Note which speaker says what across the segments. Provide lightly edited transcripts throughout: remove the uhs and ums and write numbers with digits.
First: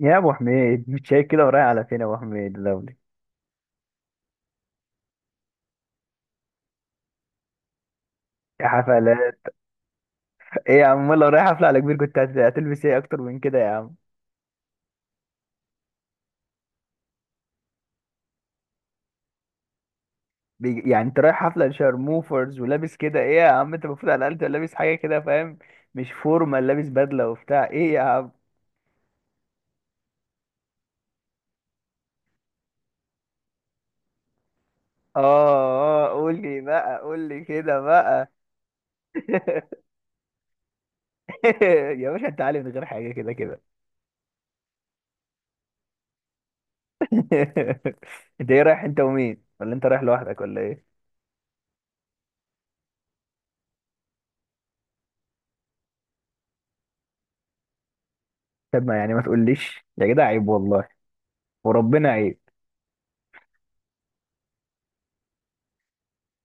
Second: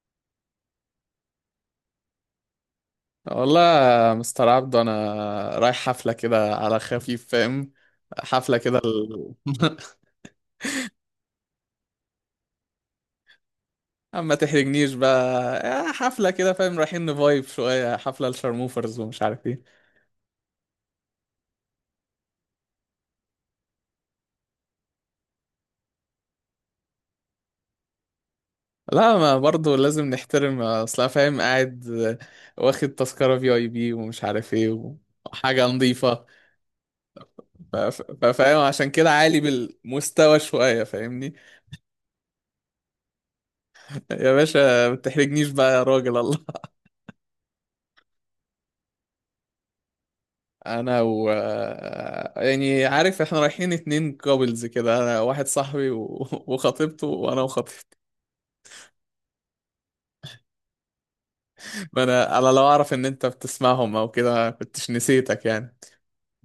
Speaker 1: يا ابو حميد، مش شايف كده؟ ورايح على فين يا ابو حميد لولي؟
Speaker 2: والله يا مستر عبدو انا رايح حفله كده على خفيف، فاهم. حفله
Speaker 1: يا
Speaker 2: كده
Speaker 1: حفلات! ايه يا عم؟ والله رايح حفله على كبير، كنت هتلبس ايه اكتر من كده يا عم؟
Speaker 2: اما تحرجنيش بقى. حفله كده فاهم، رايحين نفايب شويه حفله الشرموفرز ومش عارف ايه.
Speaker 1: يعني انت رايح حفله لشارموفرز ولابس كده؟ ايه يا عم، انت المفروض على الاقل تبقى لابس حاجه كده، فاهم؟ مش فورمال، لابس بدله وبتاع، ايه يا عم؟
Speaker 2: لا، ما برضو لازم نحترم اصلا فاهم. قاعد واخد تذكره في اي بي ومش عارف ايه
Speaker 1: اه،
Speaker 2: وحاجه
Speaker 1: اه،
Speaker 2: نظيفه.
Speaker 1: قول لي بقى، قول لي كده بقى.
Speaker 2: فاهم عشان كده عالي بالمستوى شويه فاهمني.
Speaker 1: يا باشا، انت عالي من غير حاجه، كده كده.
Speaker 2: يا باشا ما تحرجنيش بقى يا راجل الله.
Speaker 1: انت ايه؟ رايح انت ومين ولا انت رايح لوحدك ولا
Speaker 2: انا
Speaker 1: ايه؟
Speaker 2: و يعني عارف احنا رايحين اتنين كابلز كده، انا واحد صاحبي وخطيبته وانا وخطيبتي.
Speaker 1: طب ما يعني ما تقوليش يا جدع، عيب والله.
Speaker 2: ما
Speaker 1: وربنا
Speaker 2: انا
Speaker 1: عيب.
Speaker 2: انا لو اعرف ان انت بتسمعهم او كده ما كنتش نسيتك يعني.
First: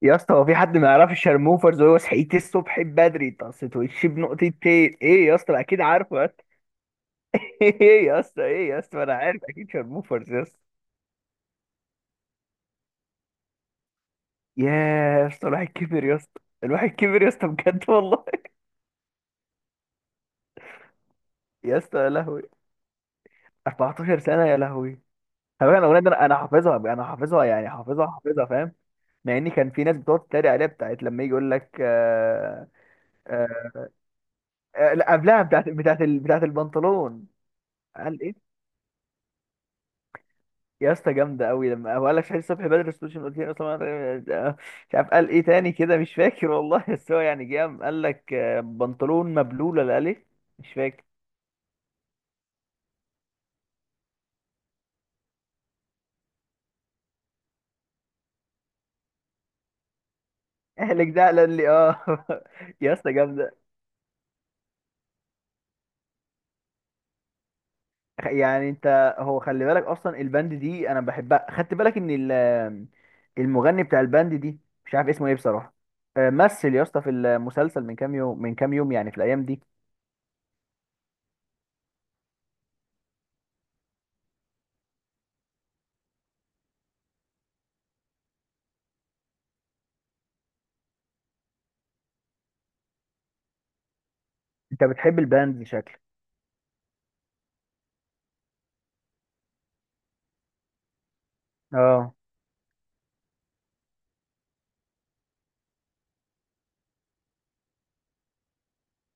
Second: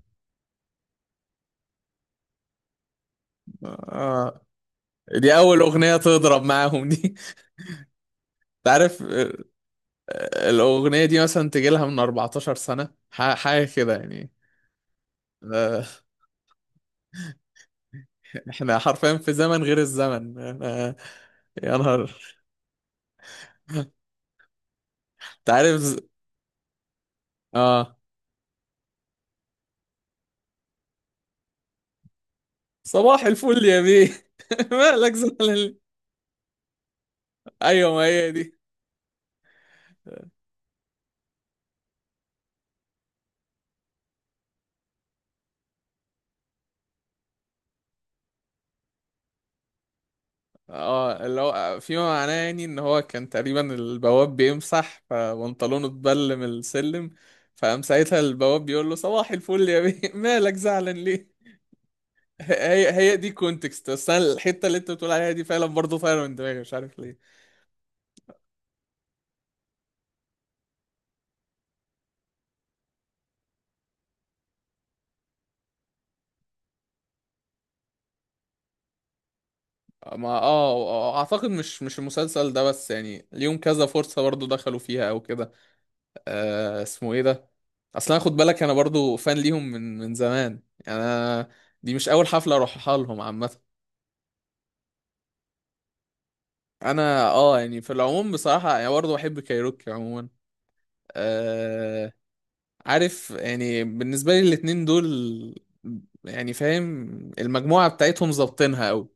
Speaker 1: يا اسطى، هو في حد ما يعرفش شرموفرز؟ وهو صحيت الصبح بدري طست وشي
Speaker 2: آه.
Speaker 1: بنقطتين ايه يا
Speaker 2: دي
Speaker 1: اسطى،
Speaker 2: اول
Speaker 1: اكيد
Speaker 2: اغنية
Speaker 1: عارفه يا
Speaker 2: تضرب
Speaker 1: اسطى.
Speaker 2: معاهم دي.
Speaker 1: ايه يا اسطى؟
Speaker 2: انت
Speaker 1: ايه يا
Speaker 2: عارف.
Speaker 1: اسطى؟ انا عارف اكيد شرموفرز يا اسطى.
Speaker 2: الاغنية دي مثلا تجي لها من 14 سنة حاجة كده يعني.
Speaker 1: يا يا اسطى الواحد
Speaker 2: آه،
Speaker 1: كبر يا اسطى، الواحد كبر يا اسطى، بجد والله.
Speaker 2: احنا حرفيا في زمن غير الزمن يا
Speaker 1: يا اسطى، يا
Speaker 2: نهار.
Speaker 1: لهوي، 14 سنة، يا لهوي.
Speaker 2: انت
Speaker 1: خلي بالك
Speaker 2: عارف.
Speaker 1: انا الاغنية دي، انا حافظها، انا حافظها يعني،
Speaker 2: اه
Speaker 1: حافظها حافظها، فاهم؟ مع ان كان في ناس بتقعد تتريق عليها، بتاعت لما يجي يقول لك آه.
Speaker 2: صباح الفل
Speaker 1: آه،
Speaker 2: يا بيه.
Speaker 1: آه، لا،
Speaker 2: مالك
Speaker 1: قبلها بتاعت
Speaker 2: زعلان؟
Speaker 1: بتاعت البنطلون.
Speaker 2: ايوه، ما
Speaker 1: قال
Speaker 2: هي
Speaker 1: ايه؟
Speaker 2: دي.
Speaker 1: يا اسطى جامده قوي، لما هو قال لك شهيد الصبح بدر السوشيال ميديا اصلا، مش عارف قال ايه تاني كده، مش فاكر والله. بس هو يعني جه قام قال لك بنطلون مبلول ولا قال ايه؟ مش فاكر.
Speaker 2: اه اللي هو فيما معناه يعني ان هو كان تقريبا البواب بيمسح فبنطلونه اتبل من السلم، فقام ساعتها البواب بيقول له صباح الفل يا بيه. مالك زعلان
Speaker 1: اهلك ده
Speaker 2: ليه؟
Speaker 1: قال لي اه.
Speaker 2: هي
Speaker 1: يا اسطى
Speaker 2: هي دي
Speaker 1: جامده.
Speaker 2: كونتكست، بس انا الحته اللي انت بتقول عليها دي فعلا برضه فعلا من دماغي مش عارف ليه.
Speaker 1: يعني انت، هو خلي بالك اصلا الباند دي انا بحبها، خدت بالك ان المغني بتاع الباند دي مش عارف اسمه ايه بصراحه. مثل يا اسطى في المسلسل من كام يوم يعني، في الايام دي.
Speaker 2: ما اه اعتقد مش المسلسل ده، بس يعني ليهم كذا فرصه برضه دخلوا فيها او كده. آه اسمه ايه ده. اصلا خد بالك انا برضو فان ليهم من زمان، يعني انا دي مش اول حفله اروحها لهم عامه.
Speaker 1: انت بتحب الباند شكلك؟
Speaker 2: انا اه يعني في العموم بصراحه يعني برضو بحب كايروكي عموما. آه.
Speaker 1: اه.
Speaker 2: عارف يعني بالنسبه لي الاتنين دول يعني فاهم المجموعه بتاعتهم ظابطينها قوي.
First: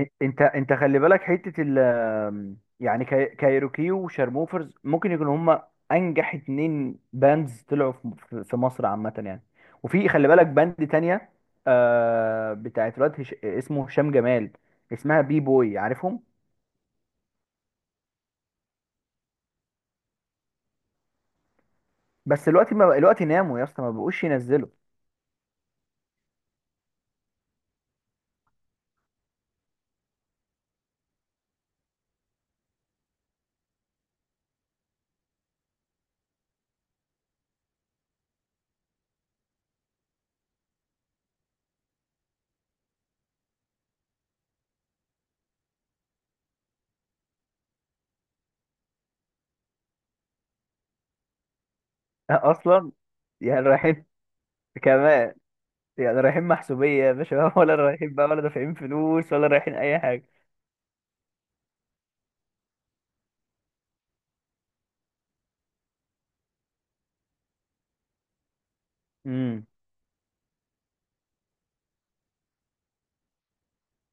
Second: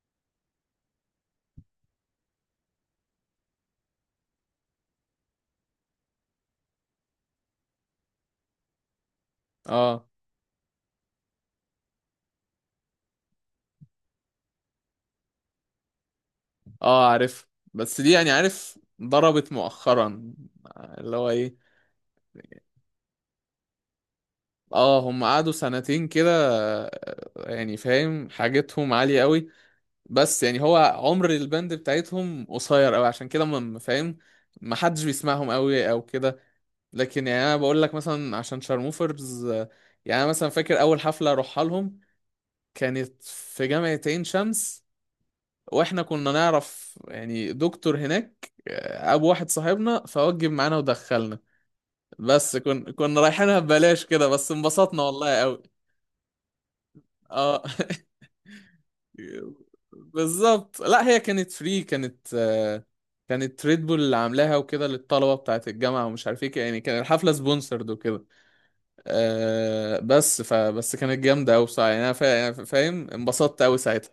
Speaker 1: انت خلي بالك حته ال آمم، يعني كايروكي وشارموفرز ممكن يكونوا هما انجح اتنين باندز طلعوا في مصر عامه يعني.
Speaker 2: اه.
Speaker 1: وفي خلي بالك باند تانية. آه بتاعت الواد اسمه هشام جمال. اسمها بي بوي، عارفهم؟
Speaker 2: اه عارف، بس دي يعني عارف ضربت مؤخرا، اللي هو ايه.
Speaker 1: بس دلوقتي ما بق- دلوقتي ناموا يا اسطى، ما بقوش ينزلوا.
Speaker 2: اه هم قعدوا سنتين كده. يعني فاهم حاجتهم عالية قوي، بس يعني هو عمر الباند بتاعتهم قصير قوي عشان كده فاهم، ما حدش بيسمعهم قوي او كده. لكن يعني انا بقول لك مثلا عشان شارموفرز يعني انا مثلا فاكر اول حفله اروحها لهم كانت في جامعه عين شمس، واحنا كنا نعرف يعني دكتور هناك، ابو واحد صاحبنا فوجب معانا ودخلنا. بس كن
Speaker 1: اصلا
Speaker 2: كنا رايحينها
Speaker 1: يعني
Speaker 2: ببلاش
Speaker 1: رايحين،
Speaker 2: كده، بس انبسطنا
Speaker 1: كمان
Speaker 2: والله قوي.
Speaker 1: يعني رايحين محسوبيه يا باشا
Speaker 2: اه.
Speaker 1: ولا رايحين بقى؟ ولا دافعين فلوس؟ ولا رايحين اي حاجه؟
Speaker 2: بالظبط. لا هي كانت فري، كانت كانت ريد بول اللي عاملاها وكده للطلبه بتاعت الجامعه ومش عارف ايه، يعني كان الحفله سبونسرد وكده.
Speaker 1: إمم.
Speaker 2: بس فبس كانت جامده قوي بصراحه، يعني انا فاهم انبسطت قوي ساعتها.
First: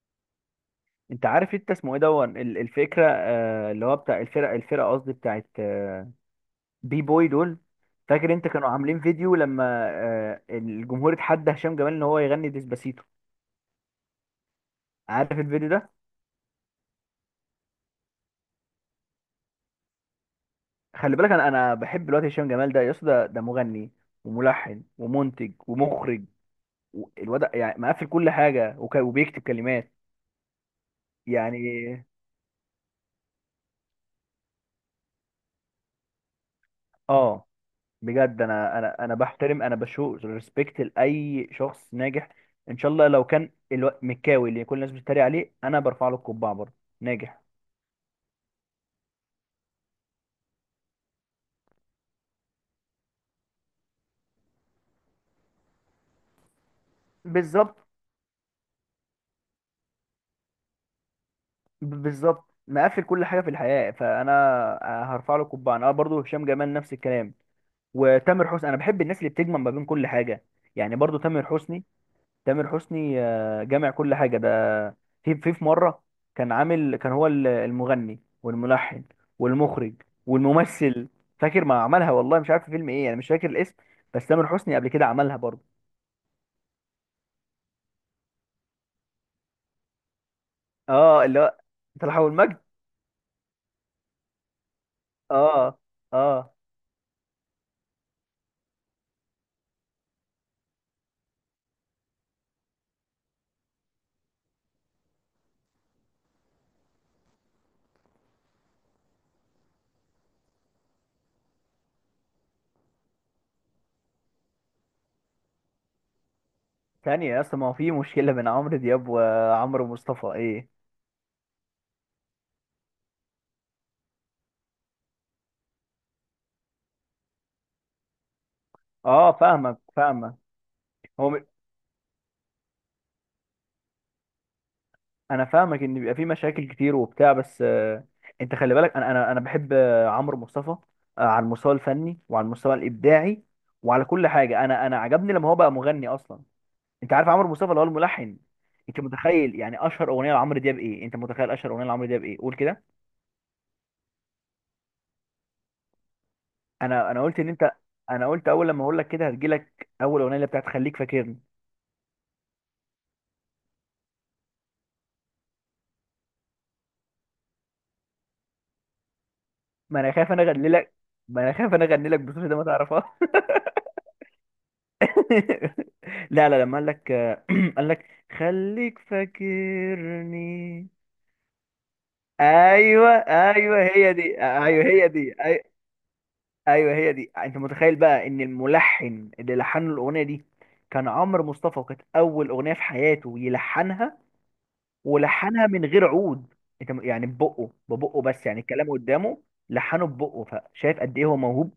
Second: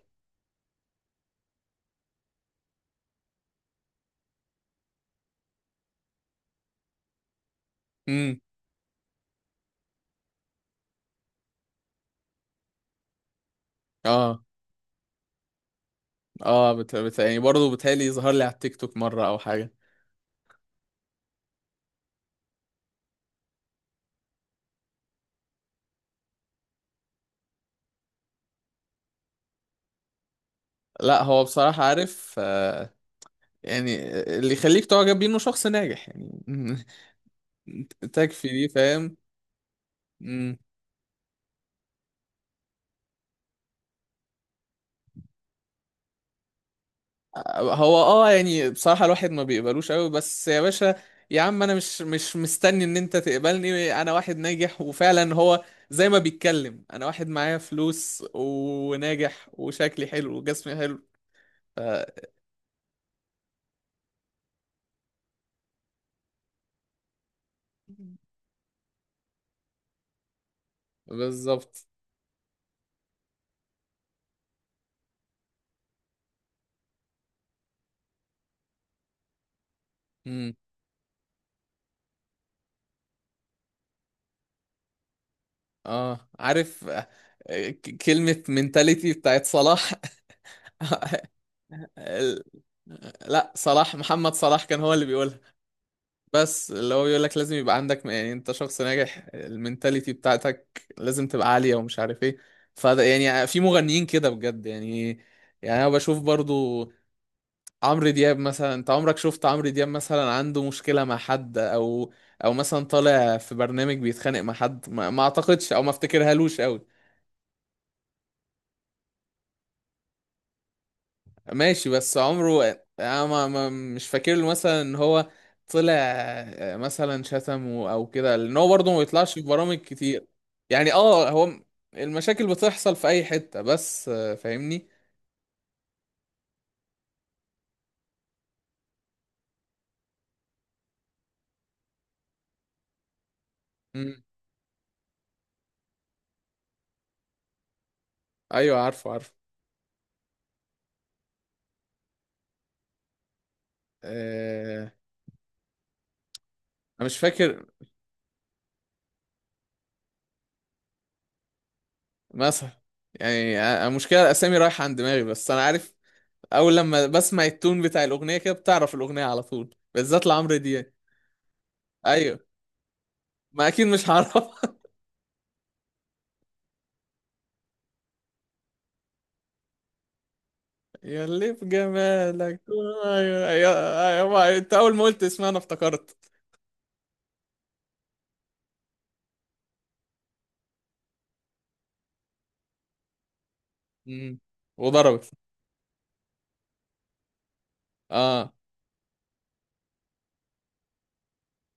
Speaker 1: انت عارف، انت اسمه ايه دون الفكره، اللي هو بتاع الفرقه، قصدي بتاعت بي بوي دول؟ فاكر
Speaker 2: امم.
Speaker 1: انت كانوا عاملين فيديو لما الجمهور اتحدى هشام جمال ان هو يغني ديسباسيتو؟
Speaker 2: اه
Speaker 1: عارف الفيديو ده؟
Speaker 2: اه يعني برضه بتهيألي ظهر لي على التيك توك مره او حاجه.
Speaker 1: خلي بالك انا بحب الواد هشام جمال ده يا اسطى، ده مغني وملحن ومنتج ومخرج، الواد يعني مقفل كل حاجه وبيكتب كلمات
Speaker 2: لا هو بصراحه
Speaker 1: يعني.
Speaker 2: عارف يعني اللي يخليك تعجب بيه انه شخص ناجح يعني.
Speaker 1: اه. بجد
Speaker 2: تكفي دي
Speaker 1: انا
Speaker 2: فاهم.
Speaker 1: بحترم، انا بشوف
Speaker 2: امم.
Speaker 1: ريسبكت لاي شخص ناجح. ان شاء الله لو كان مكاوي اللي كل الناس بتتريق عليه، انا برفع له القبعه برضه، ناجح.
Speaker 2: هو اه يعني بصراحة الواحد ما بيقبلوش قوي بس يا باشا. يا عم انا مش مستني ان انت تقبلني انا واحد ناجح، وفعلا هو زي ما بيتكلم انا واحد معايا
Speaker 1: بالظبط،
Speaker 2: فلوس وناجح وشكلي حلو وجسمي حلو. ف-
Speaker 1: بالظبط، مقفل كل حاجه في الحياه، فانا هرفع له القبعه انا برضه، هشام جمال نفس الكلام. وتامر حسني، انا بحب الناس اللي بتجمع ما بين كل حاجه. يعني برضه تامر حسني،
Speaker 2: بالظبط.
Speaker 1: تامر حسني، جامع كل حاجه ده. في مره، كان عامل، كان هو المغني والملحن والمخرج
Speaker 2: امم.
Speaker 1: والممثل. فاكر ما عملها والله، مش عارف في فيلم ايه، انا مش فاكر الاسم. بس تامر حسني قبل كده عملها برضه.
Speaker 2: اه عارف كلمة منتاليتي بتاعت صلاح.
Speaker 1: اه، اللي هو طلع
Speaker 2: ال-
Speaker 1: والمجد.
Speaker 2: لا، صلاح محمد صلاح كان هو اللي بيقولها.
Speaker 1: اه. اه.
Speaker 2: بس اللي هو بيقول لك لازم يبقى عندك يعني انت شخص ناجح، المينتاليتي بتاعتك لازم تبقى عالية ومش عارف ايه. فده يعني في مغنيين كده بجد يعني. يعني انا بشوف برضو عمرو دياب مثلا، انت عمرك شفت عمرو دياب مثلا عنده مشكلة مع حد؟ او او مثلا طالع في برنامج بيتخانق مع حد؟ ما اعتقدش او ما افتكرهالوش قوي.
Speaker 1: ثانيه يا اسطى، ما هو في مشكله بين عمرو دياب وعمرو مصطفى ايه؟
Speaker 2: ماشي، بس عمره انا مش فاكر له مثلا ان هو طلع مثلا شتم او كده، لان هو برضه ما
Speaker 1: اه،
Speaker 2: بيطلعش في برامج
Speaker 1: فاهمك،
Speaker 2: كتير.
Speaker 1: فاهمك.
Speaker 2: يعني اه
Speaker 1: هو
Speaker 2: هو المشاكل بتحصل في اي حتة، بس فاهمني.
Speaker 1: انا فاهمك ان بيبقى في مشاكل كتير وبتاع، بس انت خلي بالك انا بحب عمرو مصطفى، على المستوى الفني وعلى المستوى الابداعي وعلى
Speaker 2: مم.
Speaker 1: كل حاجه، انا عجبني لما هو بقى مغني اصلا. انت عارف عمرو مصطفى اللي هو الملحن؟
Speaker 2: ايوه
Speaker 1: انت
Speaker 2: عارفه عارفه.
Speaker 1: متخيل يعني اشهر اغنيه لعمرو دياب ايه؟ انت متخيل اشهر اغنيه لعمرو دياب ايه؟ قول كده.
Speaker 2: آه، انا
Speaker 1: انا
Speaker 2: مش
Speaker 1: انا قلت ان
Speaker 2: فاكر.
Speaker 1: انت، انا قلت اول لما اقول لك كده هتجيلك اول اغنيه اللي بتاعت خليك فاكرني.
Speaker 2: مثلا يعني المشكلة الاسامي رايحة عن دماغي، بس انا عارف اول لما بسمع التون بتاع الاغنية كده بتعرف الاغنية على طول
Speaker 1: ما انا
Speaker 2: بالذات
Speaker 1: خايف انا
Speaker 2: لعمرو
Speaker 1: اغني
Speaker 2: دياب.
Speaker 1: لك، ما انا خايف انا اغني لك
Speaker 2: ايوه.
Speaker 1: بصوتي ده ما تعرفهاش.
Speaker 2: ما اكيد مش هعرف.
Speaker 1: لا، لا، لما قال لك قال لك خليك فاكرني.
Speaker 2: يا اللي في جمالك.
Speaker 1: ايوه،
Speaker 2: ايوه
Speaker 1: ايوه،
Speaker 2: ايوه.
Speaker 1: هي دي،
Speaker 2: ايوه انت
Speaker 1: ايوه،
Speaker 2: اول ما
Speaker 1: هي
Speaker 2: قلت
Speaker 1: دي،
Speaker 2: اسمها انا افتكرت.
Speaker 1: ايوه هي دي. انت متخيل بقى ان الملحن اللي لحن له الاغنيه دي كان عمرو مصطفى، وكانت اول اغنيه في حياته يلحنها.
Speaker 2: مم. وضربت.
Speaker 1: ولحنها من غير عود. يعني ببقه بس،
Speaker 2: اه.
Speaker 1: يعني الكلام قدامه، لحنه ببقه. فشايف قد ايه هو موهوب؟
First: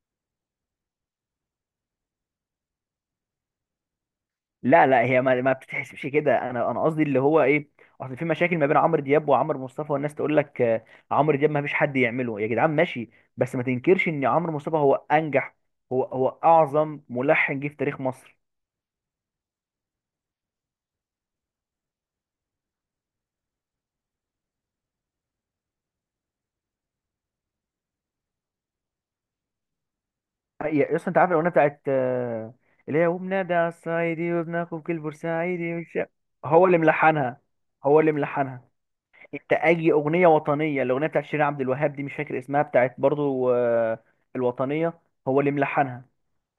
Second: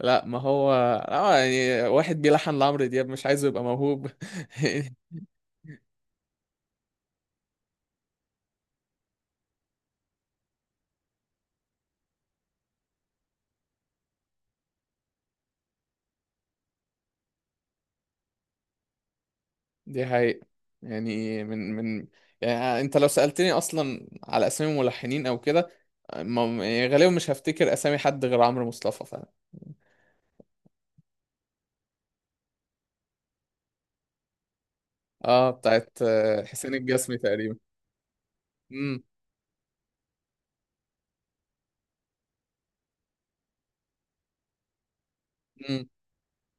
Speaker 2: لا ما هو اه يعني واحد بيلحن لعمرو دياب مش عايزه يبقى موهوب.
Speaker 1: لا، لا، هي ما بتتحسبش كده، انا قصدي اللي هو ايه، اصل في مشاكل ما بين عمرو دياب وعمرو مصطفى، والناس تقول لك عمرو دياب ما فيش حد يعمله يا جدعان، ماشي. بس ما تنكرش ان عمرو مصطفى هو انجح، هو اعظم ملحن جه في تاريخ مصر.
Speaker 2: دي حقيقة، يعني من يعني انت لو سألتني اصلا على اسامي ملحنين او كده يعني غالبا مش هفتكر اسامي حد غير عمرو مصطفى.
Speaker 1: يا اصلا، انت عارف الاغنيه بتاعت اللي هي وبنادى على الصعيدي وبناخد كل
Speaker 2: اه،
Speaker 1: بورسعيدي، مش
Speaker 2: بتاعت
Speaker 1: هو
Speaker 2: حسين
Speaker 1: اللي
Speaker 2: الجسمي
Speaker 1: ملحنها؟
Speaker 2: تقريبا.
Speaker 1: هو اللي ملحنها.
Speaker 2: امم.
Speaker 1: انت اي اغنيه وطنيه، الاغنيه بتاعت شيرين عبد الوهاب دي مش فاكر اسمها، بتاعت برضو الوطنيه، هو اللي
Speaker 2: امم.
Speaker 1: ملحنها.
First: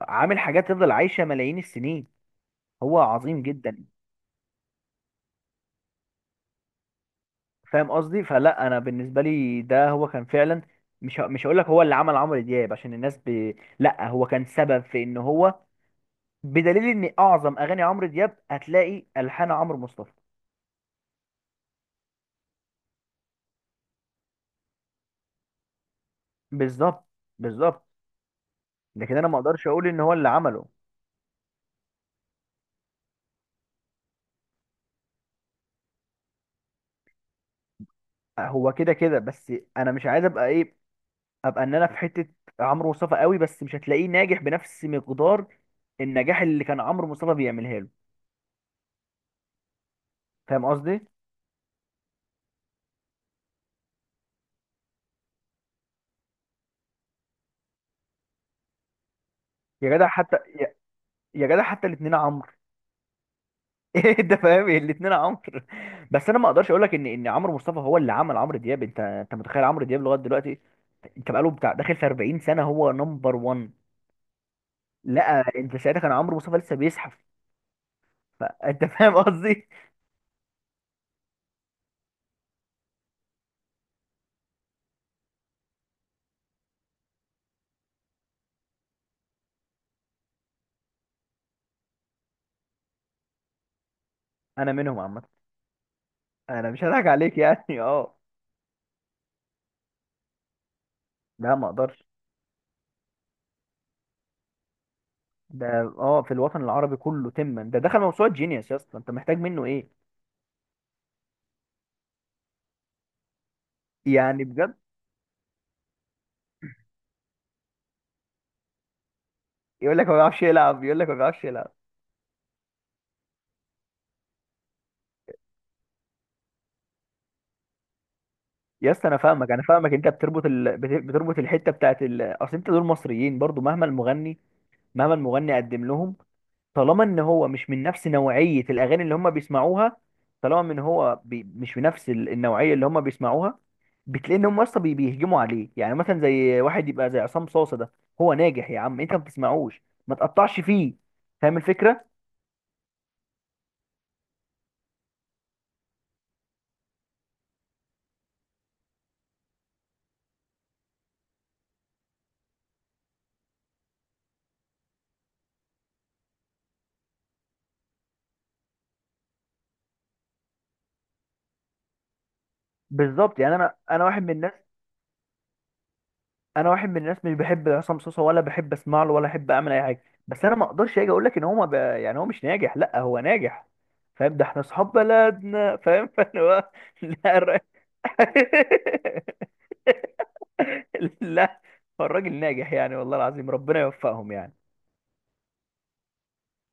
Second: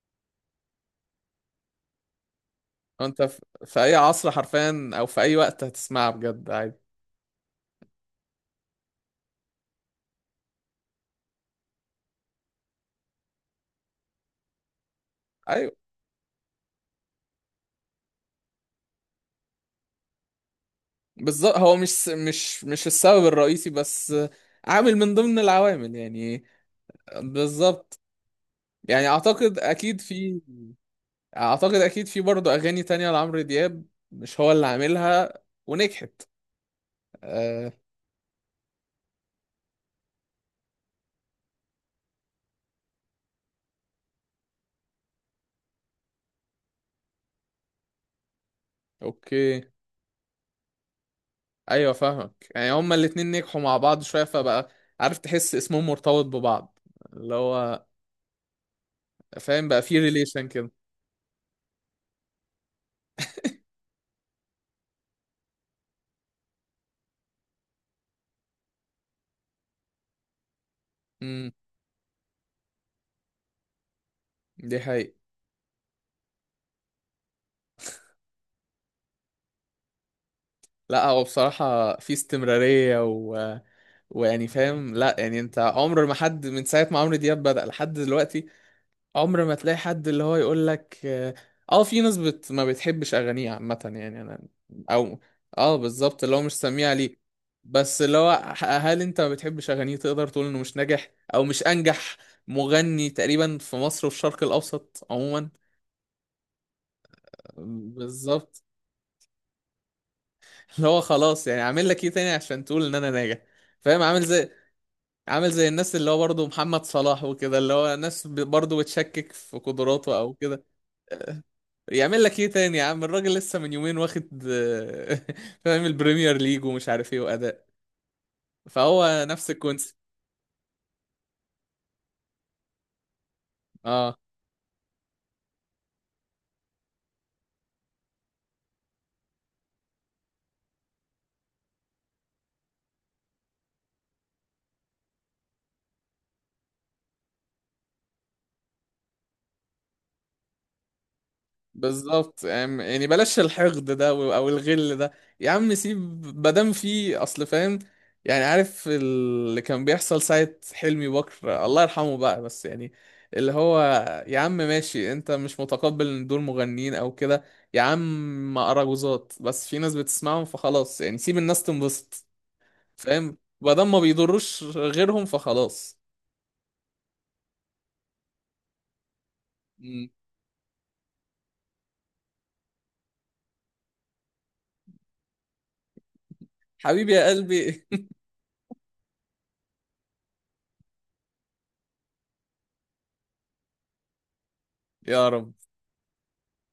Speaker 1: عامل حاجات تفضل عايشة ملايين السنين، هو
Speaker 2: انت
Speaker 1: عظيم
Speaker 2: في
Speaker 1: جدا.
Speaker 2: اي عصر حرفيا او في اي وقت هتسمعها بجد عادي.
Speaker 1: فاهم قصدي؟ فلا انا بالنسبة لي، ده هو كان فعلا، مش هقول لك هو اللي عمل عمرو دياب عشان الناس لا، هو كان سبب في ان هو،
Speaker 2: ايوه
Speaker 1: بدليل ان اعظم اغاني عمرو دياب هتلاقي الحان عمرو مصطفى.
Speaker 2: بالظبط، هو مش السبب الرئيسي، بس عامل من ضمن العوامل يعني.
Speaker 1: بالظبط، بالظبط.
Speaker 2: بالظبط. يعني
Speaker 1: لكن انا ما
Speaker 2: اعتقد
Speaker 1: اقدرش اقول ان
Speaker 2: اكيد
Speaker 1: هو اللي
Speaker 2: في.
Speaker 1: عمله.
Speaker 2: اعتقد اكيد في برضه اغاني تانية لعمرو دياب مش هو اللي عاملها ونجحت. آه.
Speaker 1: هو كده كده بس. انا مش عايز ابقى ايه، ابقى ان انا في حتة عمرو مصطفى قوي، بس مش هتلاقيه ناجح بنفس مقدار النجاح اللي كان عمرو مصطفى بيعملها له.
Speaker 2: اوكي.
Speaker 1: فاهم قصدي؟
Speaker 2: ايوه فاهمك، يعني هما الاتنين نجحوا مع بعض شوية فبقى عارف تحس اسمهم مرتبط ببعض، اللي هو فاهم، بقى
Speaker 1: يا
Speaker 2: في
Speaker 1: جدع حتى
Speaker 2: ريليشن كده.
Speaker 1: يا، يا جدع حتى الاثنين عمرو. ايه ده، فاهم؟ الاثنين عمرو. بس انا ما اقدرش اقول لك ان عمرو مصطفى هو اللي عمل عمرو دياب. انت متخيل عمرو دياب لغايه دلوقتي، انت
Speaker 2: امم.
Speaker 1: بقاله بتاع داخل في 40 سنه هو نمبر 1.
Speaker 2: دي حقيقة.
Speaker 1: لا، انت ساعتها كان عمرو مصطفى لسه بيزحف. فانت فاهم قصدي.
Speaker 2: لا هو بصراحة في استمرارية ويعني فاهم. لا يعني انت عمر ما حد من ساعة ما عمرو دياب بدأ لحد دلوقتي عمر ما تلاقي حد اللي هو يقول لك اه، في ناس ما بتحبش أغانيه عامة يعني انا
Speaker 1: انا منهم
Speaker 2: او.
Speaker 1: عامه.
Speaker 2: اه بالظبط، اللي هو مش
Speaker 1: انا مش
Speaker 2: سميع
Speaker 1: هضحك
Speaker 2: ليك.
Speaker 1: عليك يعني،
Speaker 2: بس
Speaker 1: اه.
Speaker 2: اللي هو هل انت ما بتحبش أغانيه تقدر تقول انه مش ناجح او
Speaker 1: لا،
Speaker 2: مش
Speaker 1: ما اقدرش.
Speaker 2: انجح مغني تقريبا في مصر وفي الشرق الأوسط عموما؟
Speaker 1: ده اه في الوطن العربي كله تما، ده دخل موسوعه
Speaker 2: بالظبط،
Speaker 1: جينيوس يا اسطى، انت محتاج منه ايه؟
Speaker 2: اللي هو خلاص، يعني اعمل لك ايه تاني عشان تقول ان انا ناجح. فاهم عامل
Speaker 1: يعني
Speaker 2: زي،
Speaker 1: بجد.
Speaker 2: عامل زي الناس اللي هو برضه محمد صلاح وكده اللي هو ناس برضه بتشكك في
Speaker 1: يقول لك ما
Speaker 2: قدراته او
Speaker 1: بيعرفش
Speaker 2: كده.
Speaker 1: يلعب، يقول لك ما بيعرفش يلعب.
Speaker 2: يعمل لك ايه تاني؟ يا عم الراجل لسه من يومين واخد فاهم البريمير ليج ومش عارف ايه واداء.
Speaker 1: يا اسطى، انا
Speaker 2: فهو نفس
Speaker 1: فاهمك انا فاهمك
Speaker 2: الكونسيبت.
Speaker 1: انت بتربط بتربط الحته بتاعت اصل انت دول مصريين برضو، مهما
Speaker 2: اه
Speaker 1: المغني، مهما المغني قدم لهم، طالما ان هو مش من نفس نوعيه الاغاني اللي هم بيسمعوها، طالما ان هو مش من نفس النوعيه اللي هم بيسمعوها، بتلاقي ان هم اصلا بيهجموا عليه. يعني مثلا زي واحد يبقى زي عصام صاصه ده، هو ناجح يا عم، انت ما بتسمعوش، ما تقطعش فيه. فاهم الفكره؟
Speaker 2: بالظبط. يعني بلاش الحقد ده او الغل ده. يا عم سيب، مادام في اصل فاهم يعني عارف اللي كان بيحصل ساعة حلمي بكر الله يرحمه بقى، بس يعني اللي هو يا عم ماشي، انت مش متقبل ان دول مغنيين او كده، يا عم اراجوزات، بس في ناس بتسمعهم فخلاص، يعني سيب الناس تنبسط. فاهم،
Speaker 1: بالظبط، يعني انا
Speaker 2: مادام ما
Speaker 1: انا واحد من الناس،
Speaker 2: بيضروش غيرهم فخلاص.
Speaker 1: انا واحد من الناس مش بحب عصام صوصه ولا بحب اسمع له ولا احب اعمل اي حاجه،
Speaker 2: مم.
Speaker 1: بس انا ما اقدرش اجي اقول لك ان هو ما ب... يعني هو مش ناجح، لا هو ناجح. فاهم؟ ده احنا اصحاب بلدنا. فاهم؟ فانا هو
Speaker 2: حبيبي يا
Speaker 1: لا،
Speaker 2: قلبي.
Speaker 1: لا، هو الراجل ناجح يعني، والله العظيم ربنا يوفقهم يعني.
Speaker 2: يا رب.